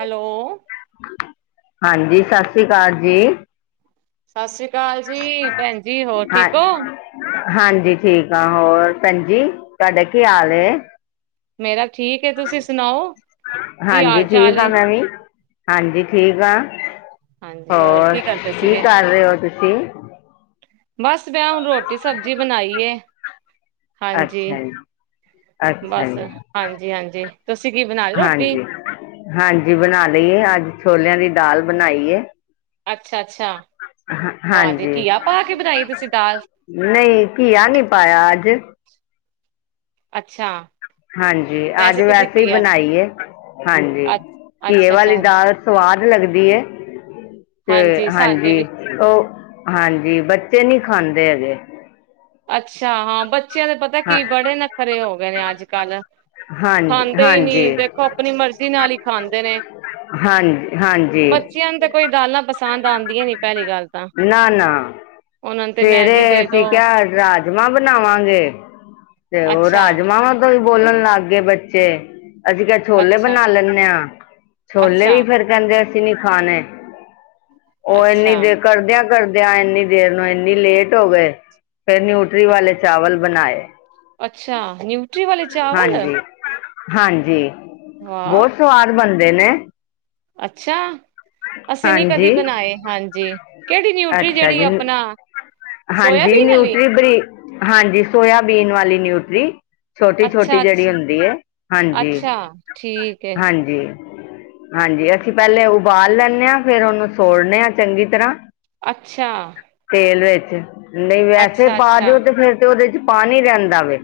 Hello. ਹਾਂਜੀ, ਸਤਿ ਸ੍ਰੀ ਅਕਾਲ ਜੀ। ਸਤਿ ਸ੍ਰੀ ਅਕਾਲ ਜੀ, ਭੈਣ ਜੀ ਹੋਰ ਹਾਂ ਠੀਕ ਹੋ? ਹਾਂਜੀ, ਠੀਕ ਆ ਹੋਰ ਭੈਣਜੀ ਤੁਹਾਡਾ ਕੀ ਹਾਲ ਏ? ਮੇਰਾ ਠੀਕ ਹੈ, ਤੁਸੀਂ ਸੁਣਾਓ ਕੀ ਹਾਲ-ਚਾਲ ਏ? ਏਵੀ। ਹਾਂਜੀ, ਠੀਕ ਆ ਹਾਂਜੀ ਹੋਰ ਕੀ ਕਰਦੇ ਕੀ ਸੀਗੇ ਕਰ ਰਹੇ ਹੋ ਤੁਸੀਂ? ਬਸ ਮੈ ਹੁਣ ਰੋਟੀ-ਸਬਜ਼ੀ ਬਣਾਈ ਏ। ਹਾਂਜੀ, ਅੱਛਾ ਜੀ ਅੱਛਾ ਬਸ ਜੀ ਹਾਂਜੀ-ਹਾਂਜੀ। ਹਾਂਜੀ- ਹਾਂਜੀ ਬਣਾ ਲਈਏ ਅੱਜ ਛੋਲਿਆਂ ਦੀ ਦਾਲ ਬਣਾਈਏ। ਅੱਛਾ-ਅੱਛਾ ਵਾਂਜੀ ਹਾਂਜੀ ਘੀਆ ਪਾ ਕੇ ਬਣਾਈ ਤੁਸੀਂ ਦਾਲ। ਨਹੀਂ, ਘੀਆ ਨਹੀਂ ਪਾਇਆ ਅੱਜ। ਅੱਛਾ। ਹਾਂਜੀ, ਅੱਜ ਤੁਸੀਂ ਵੈਸੇ ਹੀ ਘੀਆ ਬਣਾਈ ਏ ਹਾਂਜੀ ਅ ਘੀਏ ਅੱਛਾ ਅੱਛਾ ਵਾਲੀ ਦਾਲ ਸਵਾਦ ਲੱਗਦੀ ਹੈ ਤੇ ਹਾਂਜੀ ਸਾਡੇ ਹਾਂਜੀ। ਵੀ ਉ ਹਾਂਜੀ, ਬੱਚੇ ਨੀ ਖਾਂਦੇ ਹੈਗੇ। ਅੱਛਾ, ਹਾਂ ਬੱਚਿਆਂ ਦੇ ਪਤਾ ਪਤਾ ਹਾਂ ਕੀ ਬੜੇ ਨਖਰੇ ਹੋ ਗਏ ਨੇ ਅੱਜ-ਕੱਲ ਹਾਂਜੀ ਖਾਂਦੇ ਹੀ ਨੀ ਹਾਂਜੀ ਦੇ ਆਪਣੀ ਮਰਜ਼ੀ ਨਾਲ ਹੀ ਖਾਂਦੇ ਨੇ। ਹਾਂਜੀ-ਹਾਂਜੀ। ਬੱਚੀਆਂ ਨੂੰ ਤਾਂ ਕੋਈ ਦਾਲਾਂ ਪਸੰਦ ਆਦੀਆਂ ਨੀ ਪਹਿਲੀ ਗੱਲ। ਤਾਂ ਨਾ-ਨਾ, ਉਹਨਾਂ ਨੂੰ ਤੇ ਮੈਗੀ ਸਵਰੇ ਦੇ ਦੋ ਅਸੀਂ ਕਿਹਾ ਰਾਜ ਮਾਂ ਬਣਾਵਾਂਗੇ ਤੇ ਉ ਅੱਛਾ ਰਾਜਮਾ ਵਾਂ ਤੋਂ ਵੀ ਬੋਲਣ ਲੱਗ ਗਏ ਬੱਚੇ। ਅਸੀਂ ਕਿਹਾ ਛੋਲੇ ਅੱਛਾ ਬਣਾ ਲੈਂਨੇ ਆ, ਛੋਲੇ ਵੀ ਅੱਛਾ ਫਿਰ ਕਹਿੰਦੇ ਅਸੀਂ ਨੀ ਖਾਣੇ ਉਹ ਇੰਨੀ ਅੱਛਾ ਦੇਰ ਕਰਦਿਆਂ-ਕਰਦਿਆਂ ਇੰਨੀ ਦੇਰ ਨੂੰ ਇੰਨੀ ਲੇਟ ਹੋ ਗਏ। ਫਿਰ ਨਿਊਟਰੀ ਵਾਲੇ ਚਾਵਲ ਬਣਾਏ। ਅੱਛਾ, ਨਿਊਟਰੀ ਵਾਲੇ ਚਾਵਲ। ਹਾਂਜੀ ਹਾਂਜੀ, ਵਾਹ ਬਹੁਤ ਸਵਾਦ ਬਣਦੇ ਨੇ। ਅੱਛਾ। ਅਸੀਂ ਨੀ ਕਦੀ ਹਾਂਜੀ ਬਣਾਏ ਹਾਂਜੀ, ਕਿਹੜੀ ਨਿਊਟਰੀ ਅੱਛਾ ਜਿਹੜੀ ਜੀ ਆਪਣਾ ਹਾਂਜੀ, ਸੋਇਆਬੀਨ ਵਾਲੀ ਨਿਊਟਰੀ ਬਾਈ ਹਾਂਜੀ, ਸੋਇਆਬੀਨ ਵਾਲੀ ਨਿਊਟਰੀ। ਛੋਟੀ-ਛੋਟੀ, ਅੱਛਾ ਜਿਹੜੀ ਅੱਛਾ ਹੁੰਦੀ ਹੈ ਹਾਂਜੀ-ਹਾਂਜੀ। ਅੱਛਾ ਠੀਕ ਹੈ ਹਾਂਜੀ, ਅਸੀਂ ਪਹਿਲੇ ਉਬਾਲ ਲੈਂਨੇ ਆ ਫੇਰ ਉਹਨੂੰ ਸੋੜਨੇ ਹਾਂ ਚੰਗੀ ਤਰ੍ਹਾਂ। ਅੱਛਾ। ਤੇਲ ਵਿੱਚ ਨਹੀਂ ਵੈਸੇ ਅੱਛਾ ਪਾ ਅੱਛਾ ਦੇਓ ਤੇ ਫੇਰ ਤੇ ਉਹਦੇ ਚ ਪਾਣੀ ਰਹਿੰਦਾ ਵੇ।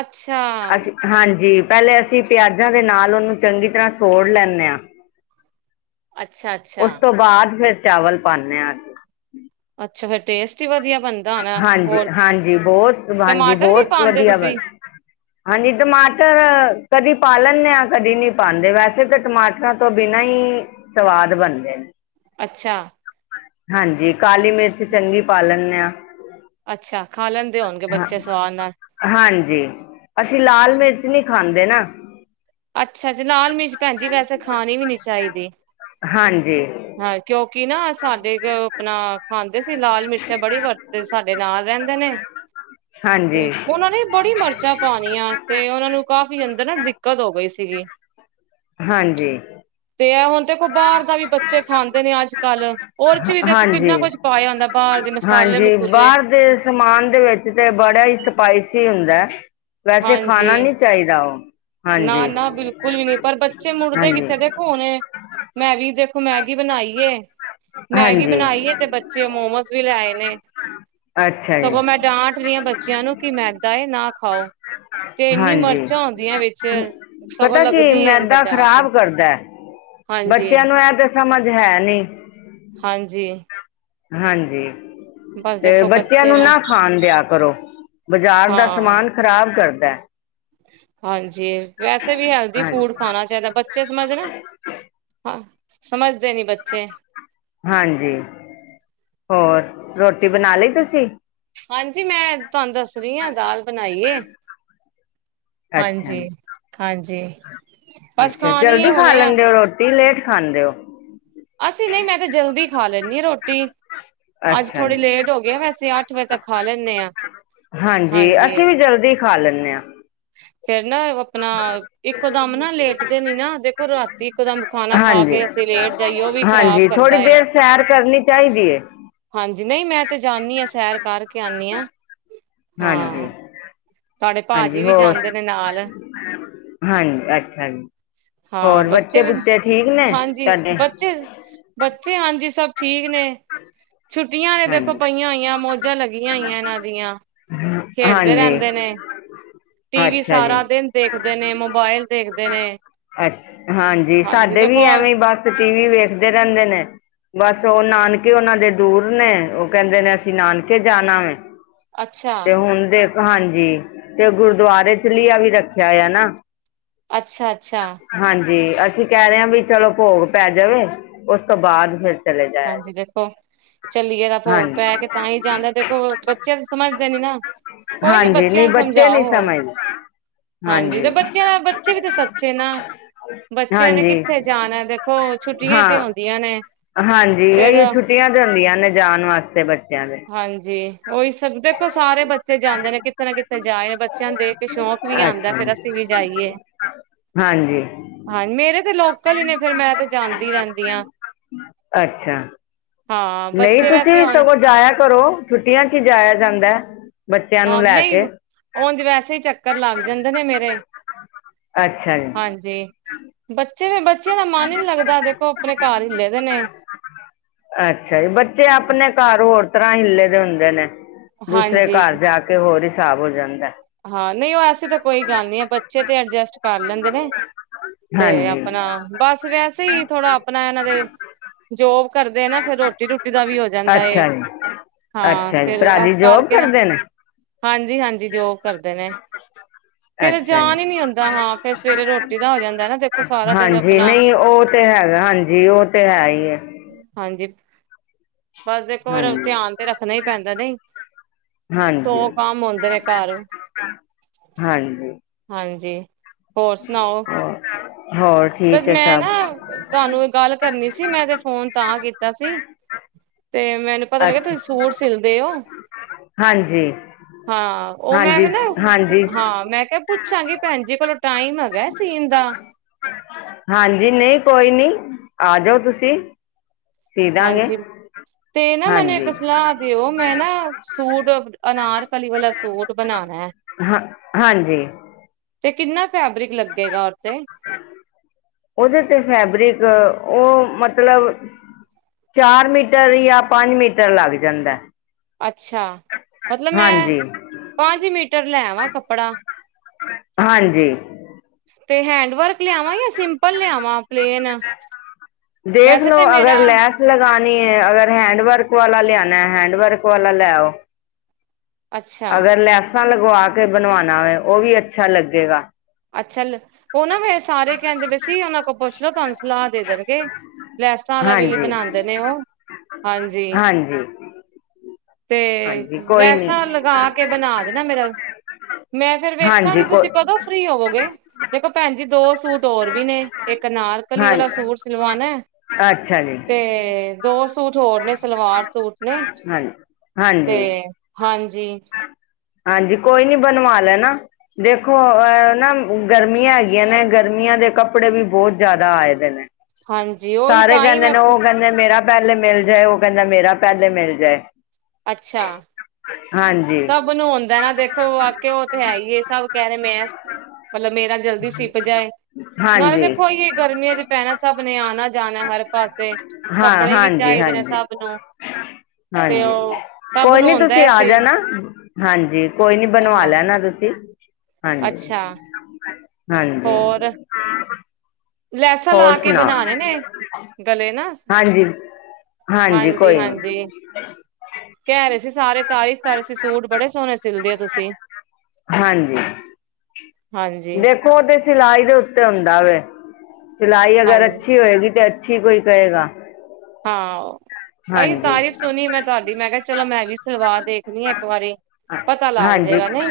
ਅੱਛਾ। ਅਸੀਂ ਹਾਂਜੀ ਪਹਿਲੇ ਅਸੀਂ ਪਿਆਜਾਂ ਦੇ ਨਾਲ ਉਹਨੂੰ ਚੰਗੀ ਤਰ੍ਹਾਂ ਸੋੜ ਲੈਂਨੇ ਆ। ਅੱਛਾ-ਅੱਛਾ। ਉਸ ਤੋਂ ਬਾਅਦ ਫਿਰ ਚਾਵਲ ਪਾਨੇ ਆ ਅਸੀਂ। ਅੱਛਾ ਫੇਰ ਟੇਸਟ ਈ ਵਧੀਆ ਬਣ ਹਾਂਜੀ, ਹਾਂਜੀ ਬਹੁਤ ਹਾਂਜੀ ਟਮਾਟਰ ਵੀ ਬਹੁਤ ਪਾਉਂਦੇ ਹੋ ਵਧੀਆ ਬਣ ਤੁਸੀਂ ਹਾਂਜੀ ਟਮਾਟਰ, ਕਦੀ ਪਾ ਲੈਨੇ ਆ ਕਦੀ ਨਹੀਂ ਪਾਦੇ ਵੈਸੇ ਤਾਂ ਟਮਾ ਟਰ ਤੋਂ ਬਿਨਾ ਈ ਸਵਾਦ ਬਣਦੇ। ਅੱਛਾ। ਹਾਂਜੀ ਕਾਲੀ ਮਿਰਚ ਚੰਗੀ ਪਾ ਲੈਨੇ ਆ। ਅੱਛਾ ਖਾ ਲੈਂਦੇ ਹੋਣਗੇ ਬੱਚੇ ਸਵਾਦ ਨਾਲ। ਹਾਂਜੀ, ਅਸੀਂ ਲਾਲ ਮਿਰਚ ਨੀ ਖਾਂਦੇ ਨਾ। ਅੱਛਾ ਲਾਲ ਮਿਰਚ ਭੈਣ ਜੀ ਵੈਸੇ ਖਾਣੀ ਵੀ ਨੀ ਚਾਹੀਦੀ। ਹਾਂਜੀ ਹਾਂ ਕਿਉਂਕਿ ਨਾ ਸਾਡੇ ਕ ਅਪਣਾ ਖਾਂਦੇ ਸੀ ਲਾਲ ਮਿਰਚਾਂ ਬੜੀ ਵਰਤਦੇ ਸੀ ਸਾਡੇ ਨਾਲ ਰੈੰਦੇ ਨੇ। ਤੇ ਹਾਂਜੀ ਉਹਨਾਂ ਨੇ ਬੜੀ ਮਰਚਾਂ ਪਾਣੀਆਂ ਤੇ ਉਹਨਾਂ ਨੂੰ ਕਾਫ਼ੀ ਅੰਦਰ ਨਾ ਦਿੱ ਦਿੱਕਤ ਹੋ ਗਈ ਸੀਗੀ, ਹਾਂਜੀ ਤੇ ਐ ਹੁਣ ਦੇਖੋ ਬਾਹਰ ਦਾ ਵੀ ਬੱਚੇ ਖਾਂਦੇ ਨੇ ਅੱਜ-ਕੱਲ, ਉਹਦੇ 'ਚ ਵੀ ਦੇਖੋ ਕਿੰਨਾ ਹਾਂਜੀ ਕੁਝ ਪਾਇਆ ਹੁੰਦਾ ਬਾਰ ਦੇ ਮਸ ਹਾਂਜੀ ਬਾਰ ਸਮਾਨ ਦੇ ਵਿੱਚ ਤੇ ਬੜਾ ਈ ਸਪਾਈਸੀ ਹੁੰਦੈ, ਵੈਸੇ ਖਾਣਾ ਨੀ ਚਾਈਦਾ ਉਹ। ਹਾਂਜੀ ਨਾ-ਨਾ ਬਿਲਕੁਲ ਵੀ ਨੀ ਪਰ ਬੱਚੇ ਮੁੜਦੇ ਹਾਂਜੀ ਕਿੱਥੇ ਦੇ ਹੁਨੇ, ਮੈਂ ਵੀ ਦੇਖੋ ਮੈਗੀ ਬਣਾਈ ਏ। ਮੈਗੀ ਹਾਂਜੀ ਬਣਾਈ ਏ ਤੇ ਬੱਚੇ ਔ ਮੋਮੋਸ ਵੀ ਲੈ ਆਏ ਨੇ। ਅੱਛਾ ਜੀ ਸਗੋਂ ਮੈਂ ਡਾਂਟ ਰੀ ਆਂ ਬੱਚਿਆਂ ਨੂੰ ਕਿ ਮੈਦਾ ਏ ਨਾ ਖਾਓ, ਤੇ ਇੰਨੀ ਹਾਂਜੀ ਮਿਰਚਾਂ ਹੂੰਦੀਐ ਵੇ। ਚ ਸਗੋਂ ਪਤਾ ਕੀ ਲੱਗਦੀ ਏ ਅੰਦਰ ਮੈਦਾ ਜਾ ਕੇ, ਖ਼ਰਾਬ ਹਾਂਜੀ। ਐ ਤੇ ਸਮਝ ਹੈ ਨੀ। ਹਾਂਜੀ। ਹਾਂਜੀ। ਬਸ ਤੇ ਦੇਖੋ ਬੱਚਿਆਂ ਬੱਚੇ ਨੂੰ ਨਾ ਖਾਣ ਦਿਆ ਕਰੋ, ਬਜ਼ਾਰ ਦਾ ਹਾਂ। ਸਮਾਨ ਖਰਾਬ ਕਰਦੈ। ਹਾਂਜੀ, ਵੈਸੇ ਵੀ ਹੈਲਦੀ ਹਾਂਜੀ ਫੂਡ ਖਾਣਾ ਚਾਹੀਦਾ। ਬੱਚੇ ਸਮਝਦੇ ਨਾ, ਹਾਂ ਸਮਝਦੇ ਨੀ ਬੱਚੇ। ਹਾਂਜੀ, ਹੋਰ ਰੋਟੀ ਬਣਾ ਲਈ ਤੁਸੀਂ? ਹਾਂਜੀ ਮੈਂ ਤੁਹਾਨੂੰ ਦੱਸ ਰੀ ਆਂ ਦਾਲ ਬਣਾਈ ਏ। ਅੱਛਾ ਹਾਂਜੀ, ਜੀ ਹਾਂਜੀ। ਬਸ ਅੱਛਾ ਖਾਣੀ ਏ ਜਲਦੀ ਖਾ ਹੁਣੇ ਆ ਲੈਂਦੇ ਓ ਰੋਟੀ ਲੇਟ ਖਾਂਦੇ ਓ? ਅਸੀਂ ਨਹੀਂ ਮੈਂ ਤੇ ਜਲਦੀ ਖਾ ਲੈਂਨੀ ਰੋਟੀ। ਅੱਜ ਅੱਛਾ ਥੋੜ੍ਹੀ ਜੀ ਲੇਟ ਹੋਗੇ ਆਂ ਵੈਸੇ ਅੱਠ ਵਜੇ ਤੱਕ ਖਾ ਲੈਨੇ ਆਂ। ਹਾਂਜੀ ਅਸੀਂ ਵੀ ਜਲ ਦੀ ਖਾ ਲੈਂਨੇ ਆਂ। ਫੇਰ ਨਾ ਆਪਣਾ, ਇੱਕੋ ਦਮ ਨਾ ਲੇਟਦੇ ਨੀ ਨਾ ਦੇਖੋ ਰਾਤੀ ਇੱਕੋ ਦਮ ਖਾਣਾ ਖਾ ਹਾਂਜੀ ਕੇ ਅਸੀਂ ਲੇਟ ਜਾਈਏ ਉਹ ਵੀ ਖ਼ਰਾਬ ਹਾਂਜੀ ਥੋੜ੍ਹੀ ਕਰਦਾ ਏ। ਦੇਰ ਸੈਰ ਕਰਨੀ ਚਾਹੀਦੀ ਹੈ ਹਾਂਜੀ ਨਹੀਂ ਮੈਂ ਤੇ ਜਾਨੀ ਆਂ ਸੈਰ ਕਰਕੇ ਆਨੀ ਆਂ। ਹਾਂਜੀ। ਹਾਂਜੀ ਭਾਜੀ ਵੀ ਹੋਰ, ਜਾਂਦੇ ਨੇ ਨਾਲ ਹਾਂਜੀ ਅੱਛਾ ਜੀ। ਹਾਂ ਹੋਰ ਬੱਚੇ ਵੀ, ਬੁੱਚੇ ਠੀਕ ਨੇ ਹਾਂਜੀ ਤੁਹਾਡੇ ਬੱਚੇ ਬੱਚੇ ਹਾਂਜੀ ਸਭ ਠੀਕ ਨੇ। ਛੁੱ ਧੀਆਂ ਨੇ ਦੇਖੋ ਹਾਂਜੀ ਪਈਆਂ ਹੋਈਆਂ ਮੌਜਾਂ ਲੱਗੀਆਂ ਹੋਈਆਂ ਏਨਾਂ ਦੀਆਂ। ਖੇਡਦੇ ਹਾਂਜੀ ਰੈੰਦ ਨੇ ਟੀਵੀ ਅੱਛਾ ਜੀ ਸਾਰਾ ਦਿਨ ਦੇਖਦੇ ਨੇ ਮੋਬਾਇਲ ਦੇਖਦੇ ਨੇ। ਅੱਛ ਹਾਂਜੀ ਸਾਡੇ ਵੀ ਐਵੇਂ ਈ ਬਸ ਟੀਵੀ ਵੇਖਦੇ ਰੈੰਦੇ ਨੇ ਬਸ ਓ ਨਾਨਕੇ ਓਨਾਂ ਦੇ ਦੂਰ ਨੇ ਓ ਕੈੰਦੇ ਨੇ ਅਸੀਂ ਨਾਨਕੇ ਜਾਣਾ ਵੇ ਅੱਛਾ, ਤੇ ਹੁਣ ਦੇਖ ਹਾਂਜੀ ਤੇ ਗੁਰਦੁਆਰੇ ਚਲਿਆ ਵੀ ਰੱਖਿਆ ਹੋਇਆ ਨਾ। ਅੱਛਾ, ਅੱਛਾ। ਹਾਂਜੀ, ਅਸੀਂ ਕਹਿ ਰੇ ਆਂ ਵੀ ਚਲੋ ਭੋਗ ਪੈ ਜਵੇ, ਓਸ ਤੋਂ ਬਾਦ ਫਿਰ ਚਲੇ ਜਾਇਆ। ਹੋ, ਚੱਲੀਏ ਤਾਂ ਭੋਗ ਹਾਂਜੀ ਪੈ ਕੇ ਤਾਂ ਈ ਜਾਂਦੇ ਦੇਖੋ ਬੱਚੇ ਸਮਝਦੇ ਨੀ ਨਾ। ਕੋਈ ਨੀ ਹਾਂਜੀ ਬੱਚਿਆਂ ਨਹੀਂ ਨੂੰ ਬੱਚੇ ਸਮਝਾਓ, ਨੀ ਹੋਰ ਸਮਝਦੇ ਹਾਂਜੀ ਬੱਚਿਆਂ ਦਾ ਬੱਚੇ ਵੀ ਤੇ ਸੱਚੇ ਨਾ। ਬੱਚਿਆਂ ਨੇ ਹਾਂਜੀ ਕਿੱਥੇ ਜਾਣਾ ਦੇਖੋ ਛੁੱਟੀਆਂ ਈ ਤੇ ਹਾਂ ਹੁੰਦੀਆਂ ਨੇ। ਹਾਂਜੀ ਫੇਰ ਇਹੀ ਛੁੱਟੀਆਂ ਤੇ ਹੁੰਦੀਆਂ ਨੇ ਜਾਣ ਵਾਸਤੇ ਬੱਚਿਆਂ ਦੇ। ਹਾਂਜੀ, ਓਈ ਸਭ ਦੇਖੋ ਸਾਰੇ ਬੱਚੇ ਜਾਂਦੇ ਨੇ, ਕਿਥੇ ਨਾ ਕਿਤੇ ਜਾਏ ਨੇ ਬੱਚਿਆਂ ਨੂੰ ਦੇਖ ਕੇ ਸ਼ੌਕ ਵੀ ਆਂਦਾ ਅੱਛਾ ਫਿਰ ਅਸੀਂ ਵੀ ਜਾਈਏ। [unintelligible] ਹਾਂਜੀ। ਹਾਂ, ਮੇਰੇ ਤੇ ਲੋਕਲ ਈ ਨੇ ਫਿਰ ਮੈਂ ਤੇ ਜਾਂਦੀ ਰਹਿੰਦੀ ਆ। ਅੱਛਾ। ਹਾਂ ਨਹੀਂ ਬੱਚੇ ਤੁਸੀਂ ਵੈਸੇ ਹੁਣ ਸਗੋਂ ਜਾਇਆ ਕਰੋ ਛੁੱਟੀਆਂ ਚ ਈ ਜਾਇਆ ਜਾਂਦਾ। ਬੱਚਿਆਂ ਨੂੰ ਲੈ ਆਉਂਦੇ ਕੇ ਉਂਝ ਵੈਸੇ ਈ ਚੱਕਰ ਲੱਗ ਜਾਂਦੇ ਨੇ ਮੇਰੇ। ਅੱਛਾ ਜੀ। ਹਾਂਜੀ ਬੱਚੇ ਵੀ ਬੱਚਿਆਂ ਦਾ ਮਨ ਈ ਨੀ ਲੱਗਦਾ ਦੇਖੋ ਆਪਣੇ ਘਰ ਰਹਿੰਦੇ ਨੇ। ਅੱਛਾ ਜੀ, ਬੱਚੇ ਆਪਣੇ ਘਰ ਹੋਰ ਤਰ੍ਹਾਂ ਹਿੱਲੇ ਦੇ ਹੁੰਦੇ ਨੇ। ਦੂਸਰੇ ਹਾਂਜੀ ਘਰ ਜਾ ਕੇ ਹੋਰ ਹਿਸਾਬ ਹੋ ਜਾਂਦਾ। ਹਾਂ ਨਹੀਂ ਉਹ ਐਸੀ ਤੇ ਕੋਈ ਗੱਲ ਨਹੀਂ ਆ ਬੱਚੇ ਤੇ ਅਡਜਸਟ ਕਰ ਲੈਂਦੇ ਨੇ‌ ਤੇ ਹਾਂਜੀ ਆਪਣਾ ਬਸ ਵੈਸੇ ਈ ਥੋੜਾ ਆਪਣਾ ਇਹਨਾਂ ਦੇ ਜੋਬ ਕਰਦੇ ਆ ਨਾ ਫਿਰ ਰੋਟੀ-ਰੂਟੀ ਦਾ ਵੀ ਹੋ ਜਾਂਦਾ ਏ। ਅੱਛਾ ਜੀ ਹਾਂ ਅੱਛਾ ਜੀ ਫਿਰ ਭਰਾ ਜੀ ਐਸ ਜੋਬ ਕਰਕੇ ਨਾ ਕਰਦੇ ਨੇ ਹਾਂਜੀ-ਹਾਂਜੀ ਜੋਬ ਕਰਦੇ ਨੇ। ਫਿਰ ਅੱਛਾ ਜੀ ਜਾਨ ਈ ਨੀ ਹੁੰਦਾ ਹਾਂ ਫਿਰ ਸਵੇਰੇ ਰੋਟੀ ਦਾ ਹੋ ਜਾਂਦਾ ਨਾ ਦੇਖੋ ਸਾਰਾ ਦਿਨ। ਹਾਂਜੀ ਆਪਣਾ ਨਹੀਂ ਉਹ ਤੇ ਹੈਗਾ ਹਾਂਜੀ ਉਹ ਤੇ ਹੈ ਈ ਐ। ਹਾਂਜੀ ਬਸ ਇੱਕ ਵਾਰ ਧਿਆਨ ਤੇ ਰੱਖਣਾ ਈ ਪੈਂਦਾ ਨਹੀਂ ਹਾਂਜੀ ਹਾਂਜੀ ਸੌ ਕੰਮ ਹੁੰਦੇ ਨੇ ਘਰ। ਹਾਂਜੀ। ਹਾਂਜੀ, ਹੋਰ ਸੁਣਾਓ? ਹੋਰ ਸਰ ਠੀਕ ਐ ਮੈਂ ਸਭ। ਨਾ ਤੁਹਾਨੂੰ ਇਹ ਗੱਲ ਕਰਨੀ ਸੀ ਮੈਂ ਤੇ ਫੋਨ ਤਾਂ ਕੀਤਾ ਸੀ ਤੇ ਮੈਂ ਪਤਾ ਲੱਗਿਆ ਅੱਛਾ ਤੁਸੀਂ ਸੂਟ ਸਿਲਦੇ ਓ। ਹਾਂਜੀ ਹਾਂ ਉਹ ਮੈਂ ਹਾਂਜੀ ਨਾ ਹਾਂਜੀ ਹਾਂ ਮੈਂ ਕਿਹਾ ਪੁੱ ਪੁੱਛਾਂਗੀ ਭੈਣ ਜੀ ਕੋਲੋਂ ਟਾਈਮ ਹੈਗਾ ਸੀਨ ਦਾ। ਹਾਂਜੀ ਨਹੀਂ ਕੋਈ ਨੀ ਆਜੋ ਤੁਸੀਂ। ਸੀ ਦਾਂਗੇ ਹਾਂਜੀ ਤੇ ਨਾ ਮਨੇ ਇੱਕ ਹਾਂਜੀ ਸਲਾਹ ਦਿਓ ਮੈਂ ਨਾ ਸੂਟ ਅਨਾਰ ਕਲੀ ਵਾਲਾ ਸੂਟ ਬਣਾਣਾ। ਹਾਂਜੀ। ਤੇ ਕਿੰਨਾ ਫੈਬਰਿਕ ਲੱਗੇਗਾ ਓ ਤੇ ਉਦੇ ਤੇ ਫੈਬਰਿਕ ਓ ਮਤਲਬ ਚਾਰ ਮੀਟਰ ਜਾਂ ਪੰਜ ਮੀਟਰ ਲੱਗ ਜਾਂਦਾ ਐ। ਅੱਛਾ ਮਤਲਬ ਮੈਂ ਹਾਂਜੀ ਪੰਜ ਮੀਟਰ ਲੈ ਵਾਂ ਕੱਪੜਾ ਹਾਂਜੀ ਤੇ ਹੈਂਡਵਰਕ ਲਿਆਵਾਂ ਜਾਂ ਸਿੰਪਲ ਲਿਆਵਾਂ ਪਲੇਨ ਵੈਸੇ ਤੇ ਮੇਰਾ ਲਗਾਨੀ ਐ ਅਗਰ ਹੈਂਡਵਰਕ ਵਾਲਾ ਲਿਆਣਾ ਹੈਂਡਵਰਕ ਵਾਲਾ ਲੈ ਆਓ। ਅੱਛਾ ਅਗਰ ਲੈਸਾਂ ਲਗਵਾ ਕੇ ਬਣਵਾਣਾ ਏ ਓ ਵੀ ਅੱਛਾ ਲੱਗੇਗਾ। ਅੱਛਾ ਲ ਓ ਨਾ ਫਿਰ ਸਾਰੇ ਕੈਂਦੇ ਪਏ ਸੀ ਉਨਾਂ ਕੋਲ ਪੁੱਛ ਲੋੋ ਤੁਹਾਨੂੰ ਸਲਾਹ ਦੇ ਦੇਣਗੇ ਲੈਸਾਂ ਵਾਲਾ ਵੀ ਹਾਂਜੀ ਬਣਾਂਦੇ ਨੇ ਓ। ਹਾਂਜੀ ਹਾਂਜੀ ਤੇ ਹਾਂਜੀ ਕੋਈ ਨੀ ਲੈਸਾਂ ਲਗਾ ਕੇ ਬਣਾ ਦੇਣਾ ਮੇਰਾ ਮੈਂ ਫੇਰ ਹਾਂਜੀ ਵੇਖਾਂਗੀ ਕੋ ਤੁਸੀਂ ਕਦੋਂ ਫਰੀ ਹੋਵੋਗੇ ਦੇਖੋ ਭੈਣ ਜੀ ਦੋ ਸੂਟ ਹੋਰ ਵੀ ਨੇ ਇੱਕ ਅਨਾਰ ਕਲੀ ਹਾਂ ਵਾਲਾ ਸੂਟ ਸਿਲਵਾਣਾ ਅੱਛਾ ਜੀ ਤੇ ਦੋ ਸੂਟ ਹੋਰ ਨੇ ਸਲਵਾਰ ਸੂਟ ਨੇ ਹਾਂਜੀ ਤੇ ਹਾਂਜੀ ਹਾਂਜੀ। ਹਾਂਜੀ ਕੋਈ ਨੀ ਬਣਵਾ ਲੈਣਾ। ਦੇਖੋ ਆ ਨਾ ਗਰਮੀਆਂ ਹੈਗੀਆਂ ਨੇ ਗਰਮੀਆਂ ਦੇ ਕੱਪੜੇ ਵੀ ਬੋ ਜਾਦਾ ਆਏ ਦੇ ਨੇ। ਹਾਂਜੀ ਉਹੀ ਸਾਰੇ ਤਾਂ ਹੀ ਕੈਂਦੇ ਮੈਂ ਨੇ ਓ ਕੈਂਦੇ ਮੇਰਾ ਪੈਲੇ ਮਿਲ ਜਾਏ ਓ ਕੈਂਦਾ ਮੇਰਾ ਪੈਲੇ ਮਿਲ ਜਾਏ। ਅੱਛਾ ਹਾਂਜੀ ਸਭ ਨੂੰ ਹੁੰਦਾ ਨਾ ਦੇਖੋ ਆਕੇ ਓ ਤੇ ਹੈ ਹੀ ਏ ਸਭ ਕੈ ਰਏ ਮੈਂ ਮਤਲਬ ਮੇਰਾ ਜਲਦੀ ਸਿਪ ਜਾਏ ਨਾਲੇ ਹਾਂਜੀ ਦੇਖੋ ਅਈ ਗਰਮੀਆਂ 'ਚ ਪੈਣਾ ਸਬ ਨੇ ਆਣਾ। ਜਾਣਾ ਹਰ ਪਾਸੇ ਹਾਂ ਕੱਪੜੇ ਵੀ ਹਾਂਜੀ ਚਾਈਦੇ ਨੇ ਹਾਂਜੀ ਸਭ ਨੂੰ ਤੇ ਹਾਂਜੀ ਉਹ ਸਭ ਕੋਈ ਨੂੰ ਨੀ ਹੁੰਦਾ ਤੁਸੀ ਹੈ ਆ ਸੀ ਜਾਣਾ। ਹਾਂਜੀ ਕੋਈ ਨੀ ਬਣਵਾ ਹਾਂ ਲੈਣਾ ਤੁਸੀ ਹਾਂਜੀ। ਅੱਛਾ ਹਾਂਜੀ ਹੋਰ ਲੈਸਾਂ ਲਾ ਹੋਰ ਕੇ ਸੁਣਾਓ ਬਣਾਣੇ ਨੇ ਗਲੇ ਨਾ ਹਾਂਜੀ ਹਾਂਜੀ ਕੋਈ ਹਾਂਜੀ-ਹਾਂਜੀ [inaudible] ਕੈ ਰਏ ਸੀ ਸਾਰੇ ਤਾਰੀਫ਼ ਕਰ ਰਏ ਸੀ ਸੂਟ ਬੜੇ ਸੋਣੇ ਸਿਲਦੇ ਹੋ ਤੁਸੀ ਹਾਂਜੀ ਹਾਂਜੀ ਤੇ ਦੇਖੋ ਓ ਸਿਲਾਈ ਦੇ ਉੱਤੇ ਹੁੰਦਾ ਵੇ ਸਿਲਾਈ ਅਗਰ ਹਾਂਜੀ ਅੱਛੀ ਹੋਏਗੀ ਤੇ ਅੱਛੀ ਕੋਈ ਕਏ ਗਾ। ਹਾਂ ਏਹੀਓ ਤਾਰੀਫ਼ ਸੁਣੀ ਮੈਂ ਤੁਹਾਡੀ ਮੈਂ ਕਿਆ ਚਲੋ ਮੈਂ ਵੀ ਸਲਵਾ ਦੇਖਣੀ ਆ ਇੱਕ ਵਾਰੀ ਪਤਾ ਲੱਗ ਹਾਂਜੀ ਜਾਏਗਾ ਨਈ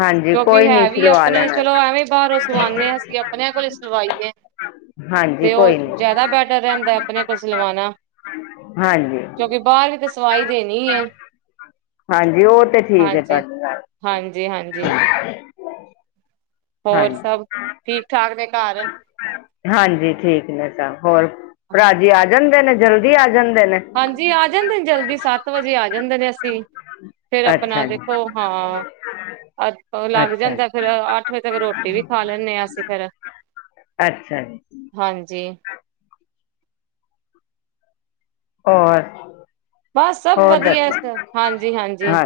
ਹਾਂਜੀ ਕੋਈ ਨੀ ਹੈ ਵੀ ਸਿਲਵਾ ਅਪਣੇ ਲੈਣਾ ਚਲੋ ਐਵੇਂ ਬਾਰੋਂ ਸਵਾਨੇ ਹਾਂ ਅਸੀਂ ਆਪਣਿਆਂ ਕੋਲ ਹੀ ਸਵਾਈ ਏ। ਹਾਂਜੀ ਤੇ ਓ ਕੋਈ ਨੀ ਜਾਦਾ ਬੈਟਰ ਰੈਂਦਾ ਆਪਣੇ ਕੋਲ ਸਿਲਵਾਣਾ ਹਾਂਜੀ ਕਿਉਂਕਿ ਬਾਰ ਵੀ ਤਾਂ ਸਵਾਈ ਦੇਣੀ ਏ। ਹਾਂਜੀ ਓ ਤੇ ਠੀਕ ਏ ਤੁਹਾਡੀ ਗੱਲ ਹਾਂਜੀ-ਹਾਂਜੀ ਹੋਰ ਹਾਂਜੀ, ਸਭ, ਠੀਕ-ਠਾਕ ਨੇ ਘਰ। ਹਾਂਜੀ, ਠੀਕ ਨੇ ਸਬ ਹੋਰ, ਭਰਾਜੀ ਆ ਜਾਂਦੇ ਨੇ ਜਲਦੀ ਆ ਜਾਂਦੇ ਨੇ। ਹਾਂਜੀ, ਆ ਜਾਂਦੇ ਨੇ, ਜਲਦੀ ਸੱਤ ਵਜੇ ਆ ਜਾਂਦੇ ਨੇ ਅਸੀਂ। ਫੇਰ ਆਪਨਾ ਅੱਛਾ ਜੀ ਦੇਖੋ, ਹਾਂ, ਅੱਜ ਲੱਗ ਅੱਛਾ ਜਾਂਦਾ। ਫੇਰ ਅੱਠ ਵਜੇ ਤੱਕ ਰੋਟੀ ਵੀ ਖਾ ਲੈਂਨੇ ਆ ਅਸੀਂ ਫੇਰ, ਅੱਛਾ ਜੀ ਹਾਂਜੀ। ਹੋਰ। ਬਸ, ਸਭ ਹੋਰ ਦੱਸੋ ਵਦੀਆ। ਹਾਂਜੀ, ਹਾਂਜੀ। ਹਾਂ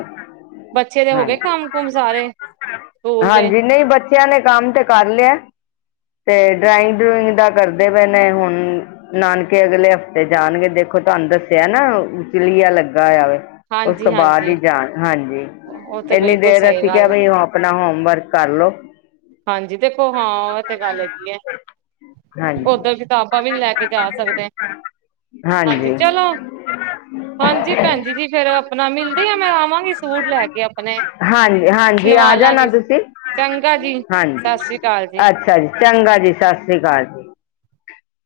ਬੱਚੇ ਦੇ ਹੋ ਗਏ ਹਾਂਜੀ ਕੰਮ-ਕੁਮ ਸਾਰੇ, ਸਕੂਲ ਦੇ। ਹਾਂਜੀ ਨਹੀਂ ਬੱਚਿਆਂ ਨੇ ਕੰਮ 'ਤੇ ਕਰ ਲਿਐ, 'ਤੇ ਡਰਾਇੰਗ-ਡਰੂਇੰਗ ਦਾ ਕਰਦੇ ਪਏ ਨੇ ਹੁਨ। ਨਾਨਕੇ ਅਗਲੇ ਹਫ਼ਤੇ ਜਾਨਗੇ, ਦੇਖੋ ਤੁਹਾਨੂੰ ਦੱਸਿਆ ਨਾ ਚਲੀਆ ਲੱਗਾ ਹੋਆ ਵੇ, ਉਸ ਤੋਂ ਹਾਂਜੀ ਬਾਦ ਹਾਂਜੀ ਈ ਜਾਨ ਹਾਂਜੀ। ਉਹ ਤੇ ਏੰਨੀ ਬਿਲਕੁਲ ਦੇਰ ਸਹੀ ਅਸੀਂ ਕੇਆ ਗੱਲ ਹੈ। ਬਈ, ਉਹ ਆਪਨਾ ਹੋਮ ਵਰਕ ਕਰਲੋ। ਹਾਂਜੀ, ਦੇਖੋ ਹਾਂ, ਐ ਤੇ ਗੱਲ ਹੈਗੀ ਐ। ਹਾਂਜੀ ਓਧਰ ਕਿਤਾਬਾਂ ਵੀ ਲੈ ਕੇ ਜਾ ਸਕਦੇ। ਹਾਂਜੀ, ਚਲੋ। ਹਾਂ, ਹਾਂਜੀ ਭੈਂਜੀ ਜੀ, ਫੇਰ ਆਪਨਾ ਮਿਲਦੇ ਆ, ਮੈਂ ਆਵਾਂਗੀ ਸੂਟ ਲੈ ਕੇ ਆਪਨੇ, ਹਾਂਜੀ ਹਾਂਜੀ ਆ ਜਾਣਾ ਸਿਲਵਾਲਾਗੀ। ਤੁਸੀਂ ਚੰਗਾ ਜੀ, ਹਾਂਜੀ ਸਸ੍ਰੀ ਕਾਲ ਜੀ। ਅੱਛਾ ਜੀ, ਚੰਗਾ ਜੀ ਸਸ੍ਰੀ ਕਾਲ ਜੀ।